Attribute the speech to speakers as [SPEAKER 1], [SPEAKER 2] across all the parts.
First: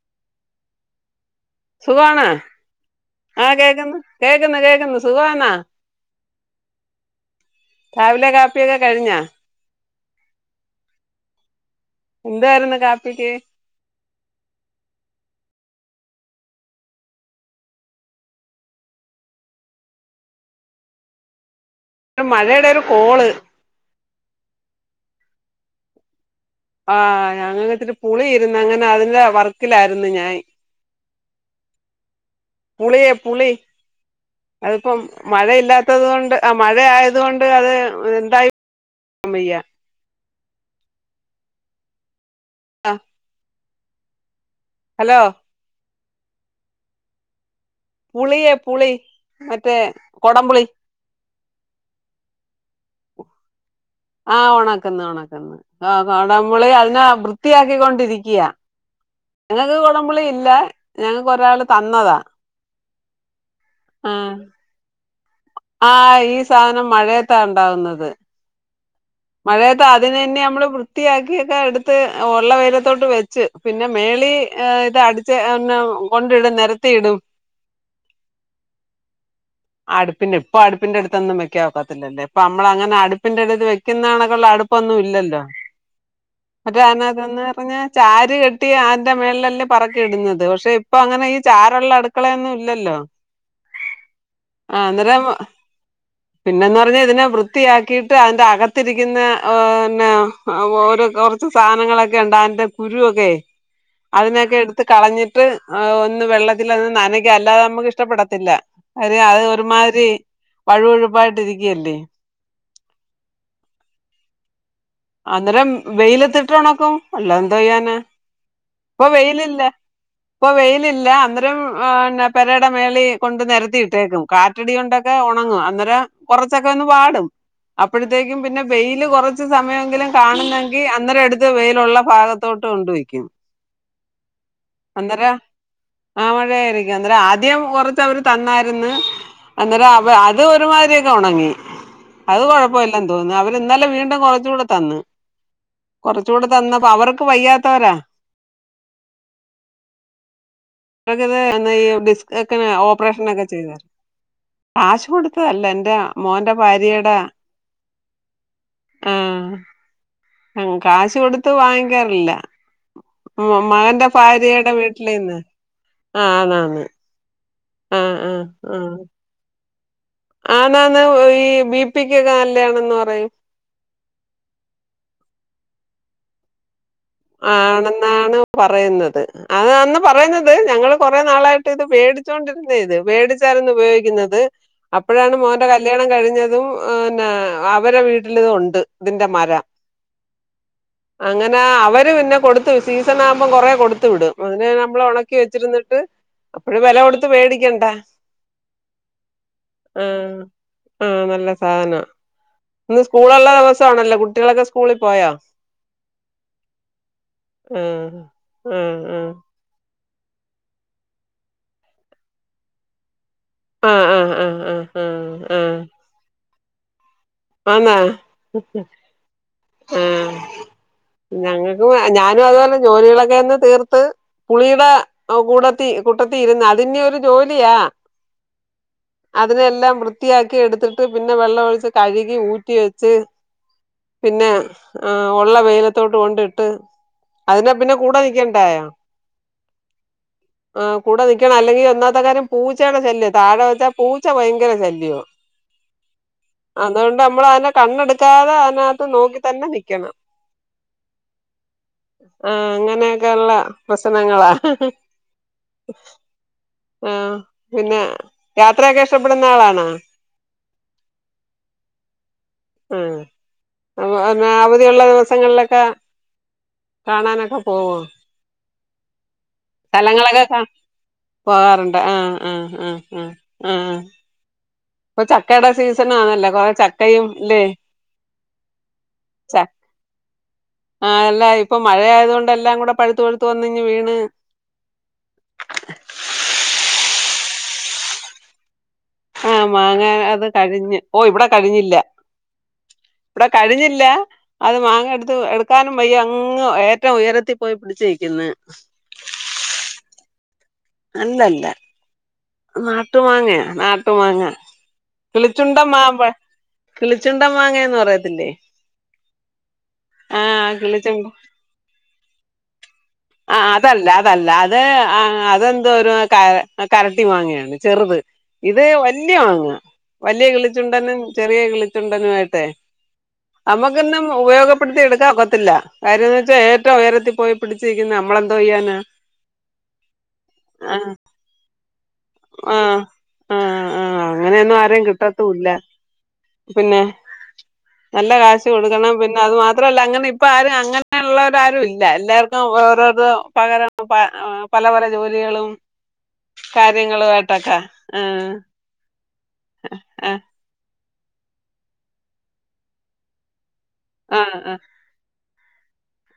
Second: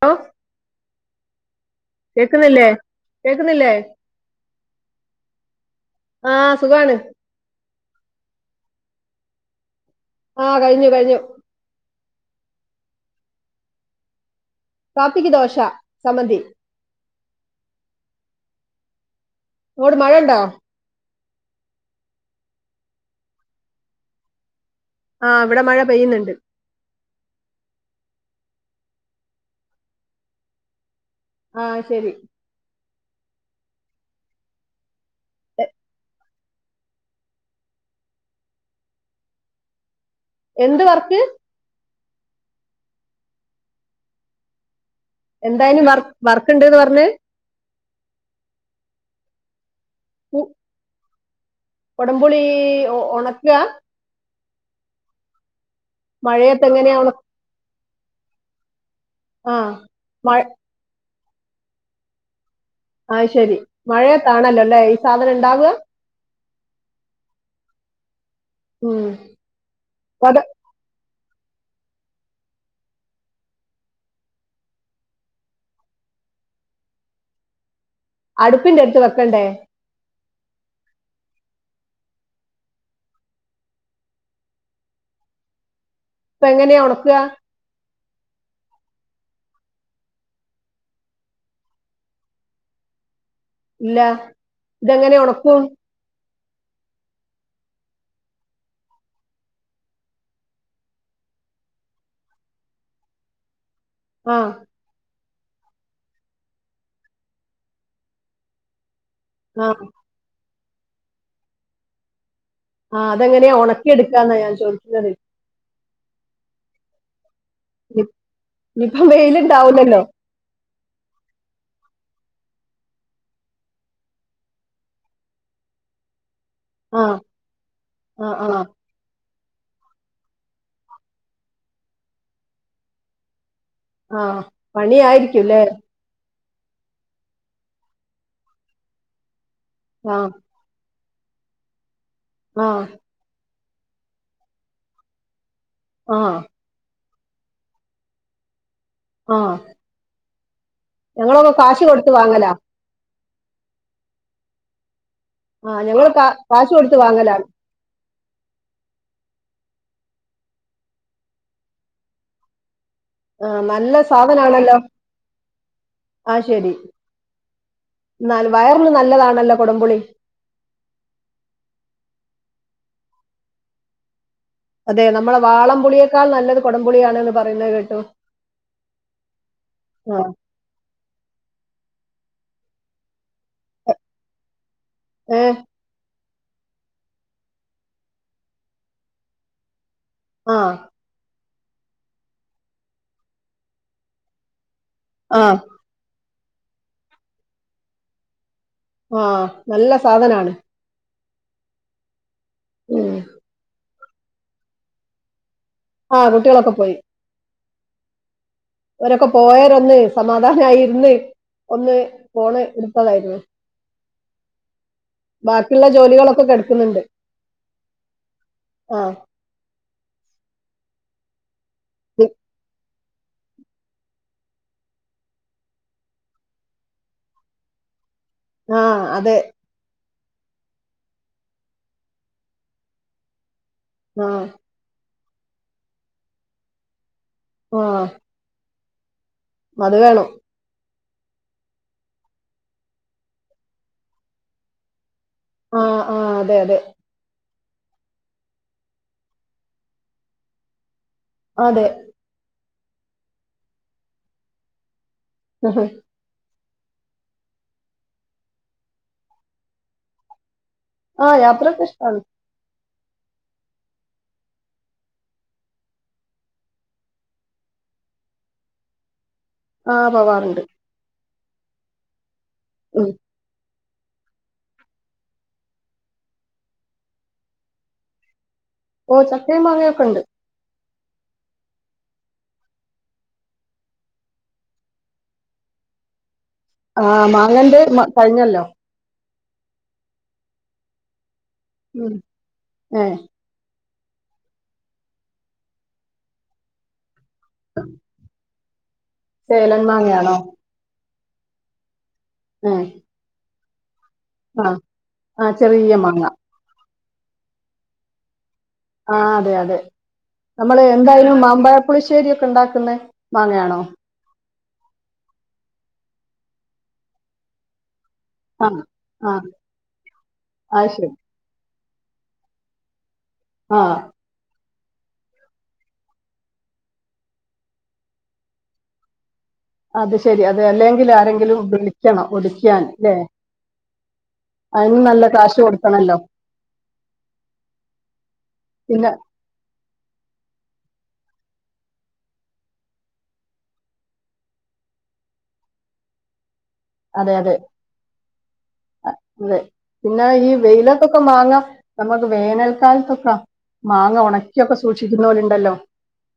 [SPEAKER 1] ലൊ
[SPEAKER 2] സുഖാണോ
[SPEAKER 1] കേക്കണില്ലേ
[SPEAKER 2] ആഹ് കേക്ക്ന്ന് കേക്ക്ന്ന് കേക്ക്ന്ന് സുഖാവാന്നാ
[SPEAKER 1] ആ സുഖാണ്
[SPEAKER 2] രാവിലെ കാപ്പിയക്കെ കഴിഞ്ഞാ
[SPEAKER 1] ആഹ് കഴിഞ്ഞു കഴിഞ്ഞു
[SPEAKER 2] എന്തുവാരുന്നു കാപ്പിക്ക്
[SPEAKER 1] കാപ്പിക്ക് ദോശ സമന്തി നോട് മഴണ്ടോ
[SPEAKER 2] ടെ മഴെടെ ഒരു കോള്
[SPEAKER 1] ആഹ് ഇവടെ മഴ പെയ്യുന്നുണ്ട്
[SPEAKER 2] ആഹ് ഞങ്ങനത്തെരു പുളി ഇരുന്ന് അങ്ങനെ അതിന്റെ വർക്കിലായിരുന്നു ഞാൻ
[SPEAKER 1] ആഹ് ശരി
[SPEAKER 2] പുളിയെ പുളി അതിപ്പോം മഴയില്ലാത്തത് കൊണ്ട് ആഹ് മഴ ആയത കൊണ്ട് അത് എന്തായി സുമയ്യ
[SPEAKER 1] എന്ത് വർക്ക്
[SPEAKER 2] ആഹ്
[SPEAKER 1] എന്തായിനു വർക്ക് വർക്ക് ഇണ്ട് ന്ന് പറഞ്ഞെ
[SPEAKER 2] പുളിയേ പുളി മറ്റേ കൊടം പുളി
[SPEAKER 1] കൊടം പുളി ഉണക്ക
[SPEAKER 2] ആഹ് ഉണക്കന്ന് ഉണക്കന്ന് ആഹ് കൊടം
[SPEAKER 1] മഴയത്ത്
[SPEAKER 2] പുളി
[SPEAKER 1] എങ്ങനെയാ
[SPEAKER 2] അതിനെ
[SPEAKER 1] ഉണ
[SPEAKER 2] വൃത്തിയാക്കി കൊണ്ടിരിക്കയാ
[SPEAKER 1] ആ
[SPEAKER 2] ഞങ്ങക്ക് കുടമ്പളി
[SPEAKER 1] മഴ
[SPEAKER 2] ഇല്ല ഞങ്ങക്ക് ഒരാള് തന്നതാ
[SPEAKER 1] ആഹ് ശരി
[SPEAKER 2] ആഹ്
[SPEAKER 1] മഴതാണല്ലോ ലയ്
[SPEAKER 2] ആഹ് ഈ സാനം മഴയത്താ ഉണ്ടാവുന്നത്
[SPEAKER 1] ഉം
[SPEAKER 2] മഴയത്ത അത്യം
[SPEAKER 1] അപ്പൊ അത്
[SPEAKER 2] തന്നെ നമ്മൾ വൃ വൃത്തിയാക്കിയൊക്കെ എടുത്ത് ഉള്ള വെയ്ലത്തോട്ട് വെച്ച് പിന്നെ മേളി ഇത് അടിച്ച ആർണം കൊണ്ടിടും നിരത്തി ഇടും.
[SPEAKER 1] അടുപ്പിന്റെ അടുത്ത് വെക്കണ്ടേ
[SPEAKER 2] അടുപ്പിന്റെ ഇപ്പൊ അടുപ്പിന്റെ അടുത്തൊന്നും വെക്ക ഒക്കാത്തില്ലേ പ്പ നമ്മ അങ്ങനെ അടുപ്പിന്റെ അടുത്ത് വെക്കുന്ന ആളുകൾ അടുപ്പ് ഒന്നും ഇല്ലല്ലോ
[SPEAKER 1] ഇപ്പൊ എങ്ങനെയാ ഉണക്കുക
[SPEAKER 2] [unintelligible] ന്റെ മേള ല്ലേ പറക്കി ഇടുന്നത് പക്ഷെ ഇപ്പൊ അങ്ങനെ ഈ ചാരുള്ള അടുക്കളയൊന്നും ഇല്ല ല്ലോ
[SPEAKER 1] ഇല്ല ഇതങ്ങനെയ ഉണക്കും
[SPEAKER 2] പിന്നെന്ന് പറഞ്ഞാ ഇതിനെ വൃത്തിയാക്കിയിട്ട് അതിന്റെ അകത്തിരിക്കുന്ന ഓരോ [unintelligible] കുറച്ച് സാനങ്ങളൊക്കെ ഇണ്ട് അതിന്റെ കുരോക്കെ
[SPEAKER 1] ആ
[SPEAKER 2] അതിനൊക്കെ എടുത്ത് കളഞ്ഞിട്ട് ത് ആഹ് ഒന്ന് വെള്ളത്തിൽ അത് നനക്ക അല്ലാതെ നമുക്ക് ഇഷ്ടപ്പെടത്തില്ല. അരെ അത്
[SPEAKER 1] ആ
[SPEAKER 2] ഒരുമാതിരി വഴുവൊഴുപ്പായിട്ടി രിക്കല്ലേ
[SPEAKER 1] ആഹ് തെങ്ങനെയാ ഉണക്കിടുക്കാന്നാ ഞാൻ ചോ
[SPEAKER 2] അന്നേരം വെയിലത്തിട്ട് ഉണക്കും അല്ല ദ്യാന ഇപ്പൊ
[SPEAKER 1] ഇനിയിപ്പം
[SPEAKER 2] വെയിലല്ല
[SPEAKER 1] വെയിലുണ്ടാവൂലല്ലോ
[SPEAKER 2] ഇപ്പൊ വെയിലില്ല അന്നരം ആ്ന്നെ പെരയുടെ മേളി കൊണ്ട് നിരത്തിയിട്ടേക്കും കാറ്റടി കൊണ്ടൊക്കെ ഉണങ്ങും അന്നേരം കൊറച്ചൊക്കെ ഒന്ന്
[SPEAKER 1] ആഹ്
[SPEAKER 2] പാടും
[SPEAKER 1] ആഹ്
[SPEAKER 2] അപ്പോഴത്തേക്കും പിന്നെ
[SPEAKER 1] ആഹ്
[SPEAKER 2] വെയില് കുറച്ച് സമയം കാണുന്നെങ്കിൽ അന്നേ അടുത്ത് വെയിലുള്ള ഭാഗത്തോട്ട് കൊണ്ട വയ്ക്കും
[SPEAKER 1] ആഹ
[SPEAKER 2] അന്നേരം
[SPEAKER 1] പണിായിരിക്കൂല്ലേ
[SPEAKER 2] ആ ആദ്യം കുറര് തന്നായിരുന്നു അേ
[SPEAKER 1] ആഹ്
[SPEAKER 2] അത് ഉണങ്ങി അത്
[SPEAKER 1] ആഹ്
[SPEAKER 2] കൊഴപ്പമല്ലാ തോന്നുന്നു അവര് എന്നാലും വീണ്ടും കുറച്ച കൂടെ തന്ന്
[SPEAKER 1] ആഹ്
[SPEAKER 2] കുറച്ചുകൂടെ തന്നപ്പോ അവർക്ക് വയ്യാത്തവരാ
[SPEAKER 1] ആഹ്
[SPEAKER 2] ങ്ങക്ക് ത്
[SPEAKER 1] ഞങ്ങളൊക്കെ
[SPEAKER 2] എന്ന
[SPEAKER 1] കാശ്
[SPEAKER 2] ഈ
[SPEAKER 1] കൊടുത്ത്
[SPEAKER 2] ഡിസ്ക്ക്
[SPEAKER 1] വാങ്ങലാ
[SPEAKER 2] ക്ക് ഓപ്പറേഷനൊക്കെ ചെയ്ത് ‌ല്ലേ ആശ് കൊട് ഇതല്ല
[SPEAKER 1] ആഹ്
[SPEAKER 2] ൻ്റെ
[SPEAKER 1] ഞങ്ങള് കാ
[SPEAKER 2] മോന്റെ
[SPEAKER 1] കാശ് കൊടുത്ത്
[SPEAKER 2] ഭാര്യയുടെ
[SPEAKER 1] വാങ്ങലാണ്
[SPEAKER 2] ആഹ. ആഹ കാശ് കൊടുത്ത് വാങ്ങിക്കാറില്ല. മ്
[SPEAKER 1] ആഹ് നല്ല
[SPEAKER 2] മകന്റെ ഫാര്യയുടെ
[SPEAKER 1] സാധനാണല്ലോ
[SPEAKER 2] വീട്ടിലയ്ന്ന് ആഹ ആണാന്ന്.
[SPEAKER 1] ന്നാലും വയറിന് നല്ലതാണല്ലോ കൊടംപുളി
[SPEAKER 2] ആണാന്ന് ഈ ബിപിക്കൊക്കെ നല്യാണന്ന് പറയും.
[SPEAKER 1] അതെ നമ്മളെ വാളം പുളിയേക്കാൾ നല്ലത് കൊട
[SPEAKER 2] ആണെന്നാണ് പറയുന്നത് അതാന്ന്
[SPEAKER 1] ആഹ്
[SPEAKER 2] പറയുന്നത് ഞങ്ങള് കൊറെ നാളായിട്ട് ഇത് വേടിച്ചോണ്ടിരുന്ന ഇത് വേടിച്ചാരുന്നു ഉപയോഗിക്കുന്നത് അപ്പോഴാണ്
[SPEAKER 1] ഏഹ്
[SPEAKER 2] മോന്റെ കല്യാണം കഴിഞ്ഞത് ഇതും ഹ്‌നെ അവരെ വീട്ടിലിതുണ്ട് ഇതിന്റെ മരം.
[SPEAKER 1] ആഹ
[SPEAKER 2] അങ്ങനെ അവര് പിന്നെ കൊടുത്തു സീസണാകുമ്പോ കൊറെേ കൊടുത്തു വിടും അതിനെ നമ്മള് ഉണക്കി
[SPEAKER 1] ആഹ്
[SPEAKER 2] വെച്ചിരുന്നിട്ട് അപ്പഴും വെല കൊടുത്ത് വേടിക്കണ്ട.
[SPEAKER 1] ആഹ നല്ല സാധനാണ്.
[SPEAKER 2] ആഹ നല്ല സാധനാ. ഇന്ന്
[SPEAKER 1] ഉം
[SPEAKER 2] സ്കൂളുള്ള ദിവസാണല്ലോ കുട്ടികളൊക്കെ സ്കൂളിൽ പോയോ?
[SPEAKER 1] ആഹ കുട്ട്യാളൊക്കെ പോയി.
[SPEAKER 2] ആഹ
[SPEAKER 1] വരൊക്കെ പോയരൊന്ന് സമാധാനായിരുന്ന് ഒന്ന് ഫോണ് ഇടുത്തതായിരുന്നു.
[SPEAKER 2] ആഹ ആ ആഹ അ ഹ് ആ
[SPEAKER 1] ക്കുന്നുണ്ട്.
[SPEAKER 2] ആന്നാ ആഹ ഞങ്ങൾ ഒ
[SPEAKER 1] പി
[SPEAKER 2] ഞാനു അതോലെ ജോലികളൊക്കെയൊന്ന് തീർത്ത് പുളിയുടെ കൂടത്തി കുട്ടത്തിരുന്ന് അതിന്യ ഒരു ജോലിയാ.
[SPEAKER 1] ആഹ അതെ.
[SPEAKER 2] ത്തിയാക്കി എടുത്തിട്ട് പിന്നെ വെള്ള ഒഴിച്ച് കഴുകി ഊറ്റി വെച്ച്
[SPEAKER 1] ആ.
[SPEAKER 2] പിന്നെ ആ ഉള്ള വെയിലത്തോട്ട് കൊണ്ടിട്ട് അതിനെ
[SPEAKER 1] ആ.
[SPEAKER 2] പിന്നെ കൂടെ നിൽക്കണ്ടായോ?
[SPEAKER 1] അത് വേണം.
[SPEAKER 2] ആ കൂടെ നിക്കണം അല്ലെങ്കിൽ ഒന്നാത്തെ കാര്യം പൂച്ചയുടെ ശല്യം താഴെ വെച്ചാ പൂച്ച ഭയങ്കര ശല്യോ.
[SPEAKER 1] ആഹ് ആഹ് അ
[SPEAKER 2] അതോണ്ട് അമ്മൾ അനെ കണ്ണെടുക്കാതെ അയിനാകത്ത് നോക്കി തന്നെ നിക്കണം.
[SPEAKER 1] അതെ.
[SPEAKER 2] ആഹ അങ്ങനെയൊക്കെള്ള പ്രശ്നങ്ങളാ.
[SPEAKER 1] ആഹ്
[SPEAKER 2] ആഹ പിന്നെ യാത്രയൊക്കെ ഇഷ്ടപ്പെടുന്നാളാണോ?
[SPEAKER 1] ആഹ യാത്രൊക്കെഷ്ടാണ്.
[SPEAKER 2] ആ അ ന്നെ അവധിയുള്ള ദിവസങ്ങളിലൊക്കെ കാണാനൊക്കെ പോവോ?
[SPEAKER 1] ആഹ് പോവാറുണ്ട്.
[SPEAKER 2] പോവാറുണ്ട് ആഹ് ആഹ് ആഹ്
[SPEAKER 1] ഉം.
[SPEAKER 2] ആഹ് ആഹ് അ്. ഇപ്പൊ ചക്കയുടെ സീസണാണല്ലോ കൊറെ ചക്കയും ല്ലേ?
[SPEAKER 1] ഓ ചക്കയും മാങ്ങയൊക്കെ ഉണ്ട്.
[SPEAKER 2] ആ അല്ലാ ഇപ്പൊ മഴയായത് കൊണ്ടെല്ലാം കൂടെ പഴുത്തു പഴുത്തു വന്നിഞ്ഞ് വീണ്
[SPEAKER 1] ആഹ് മാങ്ങന്റെ മ കഴിഞ്ഞല്ലോ.
[SPEAKER 2] ആഹ മാങ്ങാ അത് കഴിഞ്ഞ്. ഓ ഇവിടെ കഴിഞ്ഞില്ല
[SPEAKER 1] ഉം. ഏ
[SPEAKER 2] ഇവിടെ കഴിഞ്ഞി ല്ല അത് മാങ്ങ എടുത്ത് എടുക്കാനും വയ്യ അങ്ങ് ഏറ്റവു ഉയരത്തി പോയി പിടിച്ചേക്കുന്നു.
[SPEAKER 1] ചേലൻ മാങ്ങയാണോ?
[SPEAKER 2] അല്ലല്ല
[SPEAKER 1] ഏ.
[SPEAKER 2] നാട്ടു മാങ്ങയ ന ട്ടു മാങ്ങ
[SPEAKER 1] ആ. ആ
[SPEAKER 2] കിളിച്ചുണ്ട
[SPEAKER 1] ചെറിയ
[SPEAKER 2] മാമ്പ
[SPEAKER 1] മാങ്ങ.
[SPEAKER 2] കിളിച്ചുണ്ടം മാങ്ങേന്ന് പറയത്തില്ലേ?
[SPEAKER 1] ആ അതെ അതെ
[SPEAKER 2] ആഹ്
[SPEAKER 1] നമ
[SPEAKER 2] കിളിച്ചുണ്ട ആഹ് ആ അതല്ല അതല്ല അത് അതെന്തോരു ക കരട്ടി മാങ്ങേണ് ചെറുത്.
[SPEAKER 1] ആ.
[SPEAKER 2] ഇത്
[SPEAKER 1] ആ.
[SPEAKER 2] വല്ല്യ മാങ്ങ വലിയ
[SPEAKER 1] അത് ശരി.
[SPEAKER 2] കിളിച്ചുണ്ടനും ചെറിയ കിളി ണ്ടനുമായിട്ട്
[SPEAKER 1] ആ.
[SPEAKER 2] നമുക്കിന്ന് ഉപയോഗ ടുത്തി എടുക്കാൻ കൊത്തില്ല കാര്യംന്ന ബുട്ടി എടുക്കാക്കത്തില്ല കാര്യന്തച്ചാ ഏറ്റവും ഉയരത്തി പോയി പിടിച്ചിരിക്കുന്ന നമ്മളെന്തോ ചെയ്യാാന
[SPEAKER 1] അത് ശെരി അതെ അല്ലെങ്കിൽ ആരെങ്കിലും വിളിക്കണം ഒടിക്കാൻ
[SPEAKER 2] ആഹ്
[SPEAKER 1] ല്ലേ
[SPEAKER 2] ആഹ് ആഹ് അങ്ങനെയൊന്നും
[SPEAKER 1] അതിന്
[SPEAKER 2] ആരെയും
[SPEAKER 1] നല്ല കാശ്
[SPEAKER 2] കിട്ടത്തൂല്ല
[SPEAKER 1] കൊടുക്കണല്ലോ
[SPEAKER 2] പിന്നെ നല്ല കാശ് കൊടുക്കണം പിന്നെ അത് മാ ത്രല്ല അങ്ങനെ ഇപ്പ ആരും അങ്ങനെയുള്ളോരാരുല്ല എല്ലാർ വേറരു പകരം പ പല പല ജോലികളും
[SPEAKER 1] അതെ
[SPEAKER 2] കാര്യങ്ങളുമായിട്ടൊക്കെ ആ ആ
[SPEAKER 1] ത്തൊക്കെ മാങ്ങ നമുക്ക് ഇപ്പൊക്കെ. ഇപ്പൊക്കെ മാങ്ങ നന്മ വേനൽക്കാലത്തൊക്കെ മാങ്ങ
[SPEAKER 2] ആ
[SPEAKER 1] ഉണക്കിഒക്കെ സൂക്ഷിക്കുന്നോരു ണ്ടല്ലോ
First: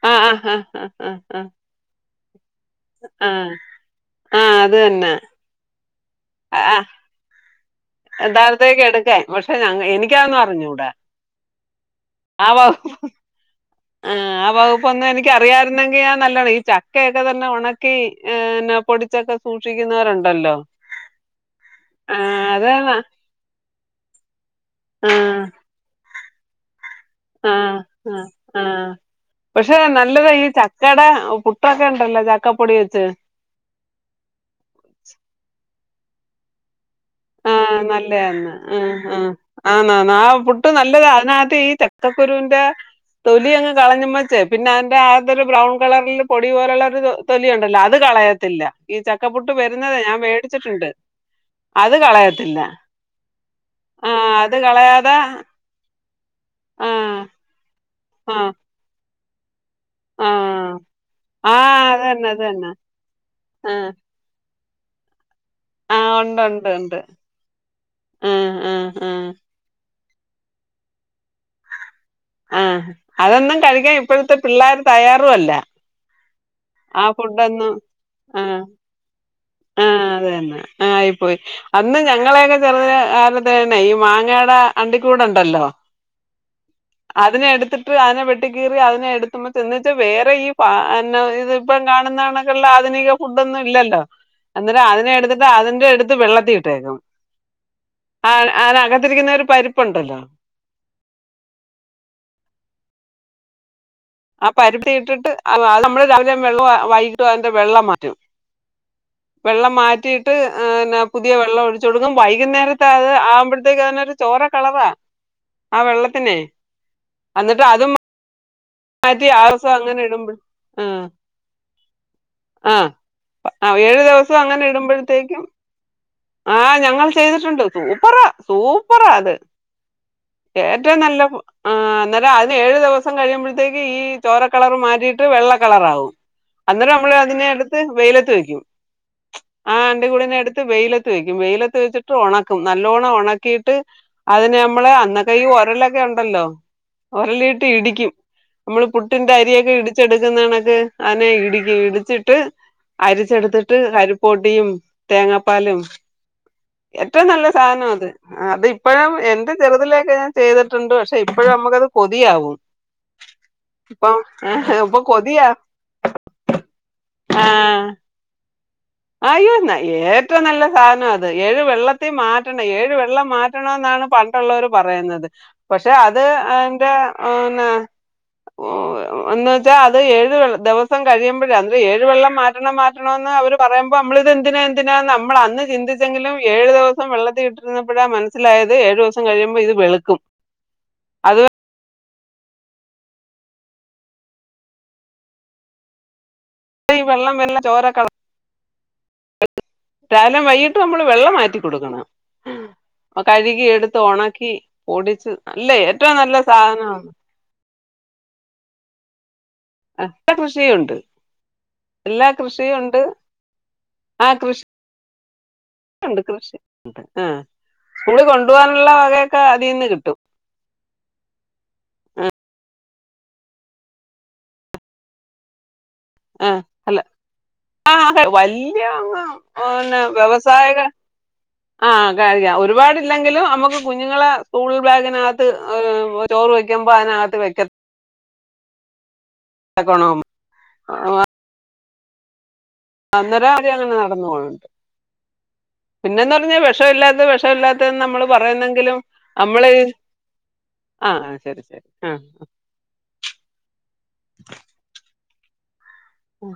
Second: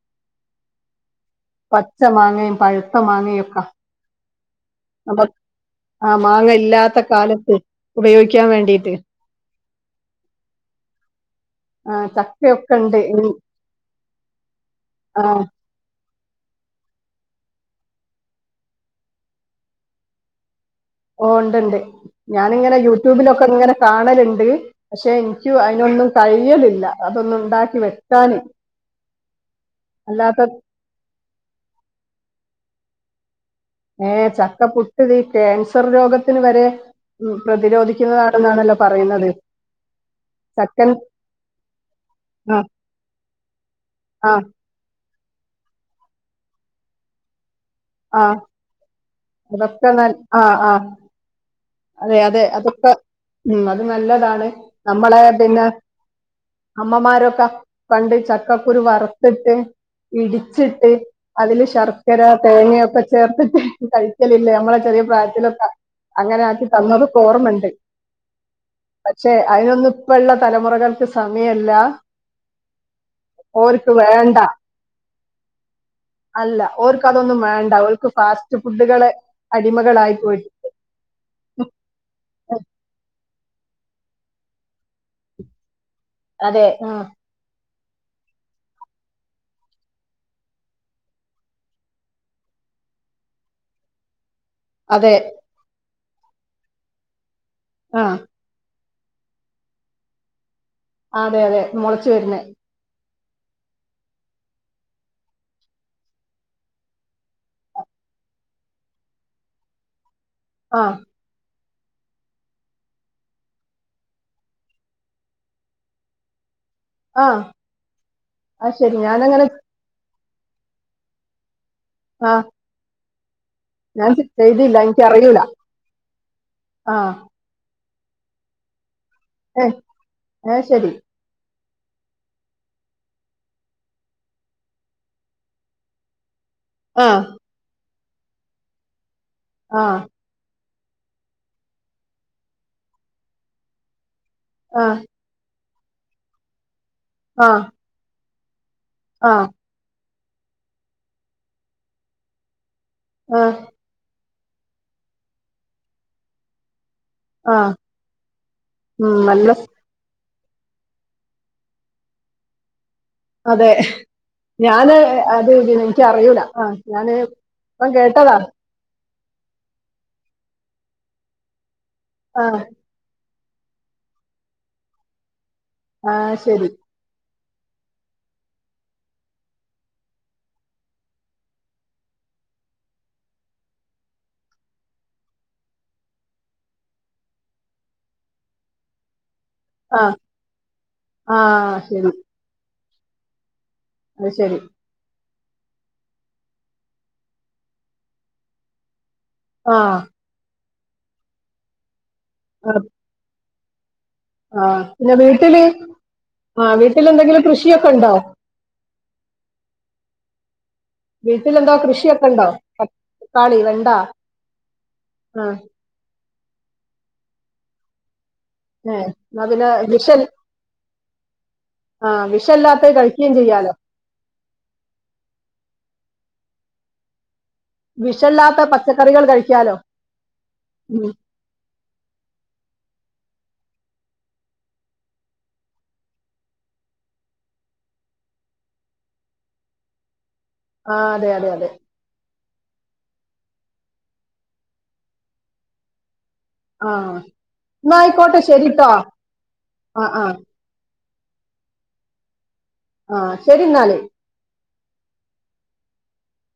[SPEAKER 2] ആ അ ആ് ആഹ് ആഹ് ആഹ്
[SPEAKER 1] ച്ചമാങ്ങയും പെയ്ത മാങ്ങയൊക്കെ
[SPEAKER 2] ആ അത് തന്നെ
[SPEAKER 1] ആ മാങ്ങ ഇല്ലാത്ത കാലത്ത് ഉപയോഗിക്കാൻ വേണ്ടീട്ട്
[SPEAKER 2] ക്ഷെ ഞ എനിക്കാന്ന് അറിഞ്ഞുൂട
[SPEAKER 1] ആ
[SPEAKER 2] ആ
[SPEAKER 1] ചക്കയൊക്കെ
[SPEAKER 2] വക്
[SPEAKER 1] ഉണ്ട് ഇനി
[SPEAKER 2] ആ ആ വകുപ്പൊന്നും
[SPEAKER 1] ആ
[SPEAKER 2] എനിക്കറിയാരുന്നെങ്കി ആ നല്ലാ ഈ ചക്കയൊക്കെ തന്നെ ഉണക്കി ന്നെ പൊടിച്ചൊക്കെ സൂക്ഷിക്കുന്നൊരു ണ്ടല്ലോ
[SPEAKER 1] ഓ ണ്ട്ണ്ട് ഞാനിങ്ങനെ
[SPEAKER 2] ആ
[SPEAKER 1] യൂട്യൂബിലൊക്കെ ഇങ്ങനെ കാണല്ഡ് പക്ഷെ ഇനിക്കും അയിനൊന്നും കഴിയലില്ല അതൊന്നും
[SPEAKER 2] ആഹ
[SPEAKER 1] ഉണ്ടാക്കി വെക്കാന്
[SPEAKER 2] ആഹ ആ പക്ഷെ
[SPEAKER 1] അല്ലാത്ത
[SPEAKER 2] നല്ലതായീ ചക്കേടെ പുട്ടൊക്കെ ണ്ടല്ലോ ചക്കപ്പൊടി വെച്ച്
[SPEAKER 1] ഏ ചക്ക പുട്ട്തീ ക്യാൻസർ രോഗത്തിന് വരെ പ്രധി
[SPEAKER 2] ആ നല്ലയാന്ന് ആ ആ ആന്ന് ആന്ന് ആ പുട്ട്
[SPEAKER 1] ചക്കൻ
[SPEAKER 2] നല്ലതാ അയിനകത്ത് ഈ
[SPEAKER 1] ആ
[SPEAKER 2] ചക്കക്കുരൂന്റെ തൊലി അങ്ങ്
[SPEAKER 1] ആ
[SPEAKER 2] കളഞ്ഞുമ്മച്ചേ പിന്നെ അതിന്റെ ആത്തൊരു ബ്രൗൺ കളറിൽ പൊടി പോലുള്ളൊരു തൊലി ണ്ടല്ലോ അത്
[SPEAKER 1] ആ
[SPEAKER 2] കളയത്തില്ല ഈ ചക്കപ്പുട്ട്
[SPEAKER 1] അതൊക്കെ
[SPEAKER 2] വരുന്നത്
[SPEAKER 1] നൽ
[SPEAKER 2] ഞാൻ
[SPEAKER 1] ആ ആ
[SPEAKER 2] മേടിച്ചിട്ടുണ്ട് അത്
[SPEAKER 1] അതെ അതെ
[SPEAKER 2] കളയത്തില്ല
[SPEAKER 1] അതൊക്കെ ഊ അത്
[SPEAKER 2] ആ
[SPEAKER 1] നല്ലതാണ്
[SPEAKER 2] അത് കളയാതെ
[SPEAKER 1] നമ്മളെ പിന്നെ
[SPEAKER 2] ആ
[SPEAKER 1] അമ്മമാരൊക്കെ പണ്ട്
[SPEAKER 2] ആ
[SPEAKER 1] ചക്കക്കുരു വറുത്തിട്ട്
[SPEAKER 2] ആ
[SPEAKER 1] ഇടിച്ചിട്ട്
[SPEAKER 2] ആ
[SPEAKER 1] അതില്
[SPEAKER 2] അത്
[SPEAKER 1] ശർക്കര
[SPEAKER 2] തന്നെ അത് തന്നെ
[SPEAKER 1] തേങ്ങയൊക്കെ ചേർത്തിട്ട്
[SPEAKER 2] ആ
[SPEAKER 1] കഴിക്കലില്ലേ നമ്മള ചെറിയ പ്രായത്തിലൊ
[SPEAKER 2] ആ ഉണ്ട് ണ്ട്
[SPEAKER 1] തന്നതൊക്കോർമണ്ട്
[SPEAKER 2] ആ ആ
[SPEAKER 1] പക്ഷെ അയി നൊന്ന് ഇപ്പോള തലമുറകൾക്ക് സമയല്ല
[SPEAKER 2] ആഹ് അതൊന്നും
[SPEAKER 1] ഓർക്ക്
[SPEAKER 2] കഴിക്കാൻ ഇപ്പോഴത്തെ
[SPEAKER 1] വേണ്ട
[SPEAKER 2] പിള്ളേർ തയ്യാറുഅല്ല
[SPEAKER 1] അല്ല ഓര്ക്ക് അതൊന്നും വേണ്ട ഓര്ക്ക്
[SPEAKER 2] ആഹ്
[SPEAKER 1] ഫാസ്റ്റ് ഫുഡുകള് അടിമകളായി പോയിട്ടുണ്ട്
[SPEAKER 2] പോയി അന്ന് ഞങ്ങളെയൊക്കെ ചെറുതന്നേ കാലത്ത്ന്നെ ഈ മാങ്ങയുടെ അണ്ടിക്കൂടണ്ടല്ലോ
[SPEAKER 1] അതെ അ
[SPEAKER 2] വെട്ടിക്കീറി അതിനെ എടുത്തുന്ന് തിന്നിട്ട് ഇപ്പം കാണുന്ന വേറെ ഈ ഇ ഇപ്പഴം കാണുന്നണക്ക നിക ഫുഡ ഒന്നും ഇല്ലല്ലോ അന്നേരം അതിനെ
[SPEAKER 1] അതെ
[SPEAKER 2] എടുത്തിട്ട് അതിന്റെ അടുത്ത് വെള്ളത്തി ഇട്ടേക്കും
[SPEAKER 1] ആ
[SPEAKER 2] ആനാ അത് രിക്കുന്നൊരു പരിപ്പ് ഉണ്ടല്ലോ
[SPEAKER 1] ആതേ അതെ മുളച്ച് വരുന്നേ
[SPEAKER 2] ആ പരത്തിയിട്ടിട്ട് നമ്മള് രാവിലെ വെള്ളോം വൈകീട്ടും അതി്റെ വെള്ളം മാറ്റണം വെള്ളം മാറ്റിയിട്ട് ആ ന് പുതിയ വെള്ളം ഒ ചുടുങ്ങും വൈകുന്നേരത്തെ അത് ആവുമ്പോഴത്തേക്ക് അതിനരു ചോര കളറ ആ വെള്ളത്തിനെ
[SPEAKER 1] ആ
[SPEAKER 2] എന്നിട്ട് അതും
[SPEAKER 1] ആ ശരി
[SPEAKER 2] മാറ്റി
[SPEAKER 1] ഞാനങ്ങനെ
[SPEAKER 2] ആസം അങ്ങനെ ഇടുമ്പ ആഹ്
[SPEAKER 1] ആ
[SPEAKER 2] ആഹ് ആ ഏഴു
[SPEAKER 1] ഞാൻ
[SPEAKER 2] ദിവസം അങ്ങനെ
[SPEAKER 1] ചെയ്തില്ല എനിക്കറിയൂല
[SPEAKER 2] ഇടുമ്പോഴത്തേക്കും ആഹ്
[SPEAKER 1] ആ
[SPEAKER 2] ഞങ്ങൾ ചെയ്തിട്ടുണ്ട് സൂപ്പറാ സൂ പ്പറ അത്
[SPEAKER 1] ഏ ഏ ശരി
[SPEAKER 2] ഏറ്റവും നല്ല ഫു ആ അന്നേരം അതിന് ഏഴു ദിവസം കഴിയുമ്പോത്തേക്ക് ഈ ചോര കളർ മാറ്റിയിട്ട് വെള്ള കളറാവും അന്നേരം
[SPEAKER 1] ആ
[SPEAKER 2] നമ്മൾ അതിനെ എടുത്ത് വെയിലത്ത് വെക്കും ആ അണ്ടികൂടിനെ എടുത്ത് വെയിലത്ത് വെയിലത്ത് വെച്ചിട്ട് ഉണക്കും നല്ലോണം ഉണക്കിയിട്ട് അതിന്
[SPEAKER 1] ആ
[SPEAKER 2] നമ്മള് അന്നത്തെയീ ഒരാലേ ഉണ്ടല്ലോ
[SPEAKER 1] ആ
[SPEAKER 2] ഉരലിട്ട് ഇടിക്കും നമ്മള് പുട്ടിന്റെ
[SPEAKER 1] ആ
[SPEAKER 2] അരിയൊക്കെ ഇടിച്ചെടുക്കുന്നണക്ക് അനെ ഇടിക്ക ഇടിച്ചിട്ട്
[SPEAKER 1] ആ
[SPEAKER 2] അരിച്ചെടുത്തിട്ട് കരിപ്പൊട്ടിയും തേങ്ങാപ്പാലും ഏറ്റവും നല്ല
[SPEAKER 1] ആ
[SPEAKER 2] സാധനം അത് അത് ഇപ്പോഴും
[SPEAKER 1] ഉം നല്ല
[SPEAKER 2] എന്റെ
[SPEAKER 1] സ്-
[SPEAKER 2] ചെറുതിലേക്കെ ചെയ്തിട്ടുണ്ട് പക്ഷെ ഇപ്പഴും നമ്മുക്കത് കൊതിയാവും
[SPEAKER 1] അതെ
[SPEAKER 2] ഇപ്പം
[SPEAKER 1] ഞാന്
[SPEAKER 2] ഇപ്പൊ കൊതിയാ
[SPEAKER 1] അത് എനിക്ക അറിയൂല ആ ഞാന് ഇപ്പം കേട്ടതാ
[SPEAKER 2] അയ്യോന്ന ഏറ്റവും നല്ല സാധനം അത് ഏഴ് വെള്ളത്തി
[SPEAKER 1] ആ
[SPEAKER 2] മാറ്റണ ഏഴ് വെള്ളം മാറ്റ റ്റണന്നാണ് പണ്ടുള്ളവർ പറയുന്നത് പക്ഷെ
[SPEAKER 1] ആ
[SPEAKER 2] അത്
[SPEAKER 1] ശരി
[SPEAKER 2] എന്റെ ന്ന
[SPEAKER 1] [inaudible]
[SPEAKER 2] എന്ന്വ വെച്ചാ അത് ഏഴ് ദിവസം കഴിയുമ്പോഴ അ ഏഴ് വെള്ളം മാറ്റണം മാറ്റണമന്ന് അവര് പറയുമ്പോൾ നമ്മളിത് ന്തിനാ എന്തിനാ നമ്മൾ അന്ന് ചിന്തിച്ചെങ്കിലും ഏഴു ദിവസം വെള്ളത്തി കിട്ടിരുന്നപ്പോഴാ മനസ്സിലായ ത് ഏഴു ദിവസം കഴിയുമ്പോ ഇത്
[SPEAKER 1] ആ
[SPEAKER 2] വെളുക്കും
[SPEAKER 1] ആ
[SPEAKER 2] അത്
[SPEAKER 1] അത്ശരി
[SPEAKER 2] വെള്ളം വെള്ളം ചോര കള
[SPEAKER 1] ആ
[SPEAKER 2] രാവിലം വൈ നമ്മള് വെള്ളം മാറ്റി കൊടുക്കണം
[SPEAKER 1] ആ
[SPEAKER 2] കഴുകി എടു ഉണക്കി
[SPEAKER 1] ആ. പിന്നെ
[SPEAKER 2] പൊടിച്ചു
[SPEAKER 1] വീട്ടില്
[SPEAKER 2] അല്ലേ ഏറ്റവും നല്ല സാധനന്ന്
[SPEAKER 1] യക്കണ്ടോ
[SPEAKER 2] ആ [unintelligible] കൃഷിയുണ്ട്
[SPEAKER 1] കൃഷിയൊക്കെ
[SPEAKER 2] എല്ലാ
[SPEAKER 1] ഉണ്ടോ
[SPEAKER 2] കൃഷിയുംണ്ട്
[SPEAKER 1] തക്കാളി വെണ്ട
[SPEAKER 2] ആ കൃഷി
[SPEAKER 1] ആ
[SPEAKER 2] ണ്ട് കൃഷി സ്കൂളിൽ കൊണ്ട്
[SPEAKER 1] ഏ എന്ന പിന്നെ വിഷ ആ വിഷല്ലാത്ത കഴി ഇും ചെയ്യാലോ
[SPEAKER 2] ആഹ് അല്ല ആ
[SPEAKER 1] വിഷമില്ലാത്ത പച്ചക്കറികൾ കഴിക്കാലോ
[SPEAKER 2] വല്യന്നെ വ്യവസായിക
[SPEAKER 1] ഉം.
[SPEAKER 2] ആഹ് കഴിക്ക ഒരുപാട് ഇല്ലെങ്കിലും നമുക്ക് കുഞ്ഞുങ്ങളെ സ്കൂൾ ബാഗിനകത്ത് ചോറ് വെക്കുമ്പോ അതിനകത്ത് വെക്ക എക്കണം
[SPEAKER 1] ആ അതെ അതെ അതെ
[SPEAKER 2] അന്നരം കം അങ്ങനെ നടന്ന പോളണ്ട് പിന്നെന്ത പറ പറ
[SPEAKER 1] ആ
[SPEAKER 2] വിഷമില്ലാത്ത
[SPEAKER 1] എന്നാ
[SPEAKER 2] വിഷമില്ലാത്തന്ന് നമ്മള്
[SPEAKER 1] ആയിക്കോട്ടെ ശരിട്ടോ
[SPEAKER 2] പറയുന്നെങ്കിലും നമ്മള്
[SPEAKER 1] ആ ആ
[SPEAKER 2] ആഹ് ആ ശരി ശരി ആഹ്
[SPEAKER 1] ആഹ് ശരി എന്നാല്
[SPEAKER 2] ഓ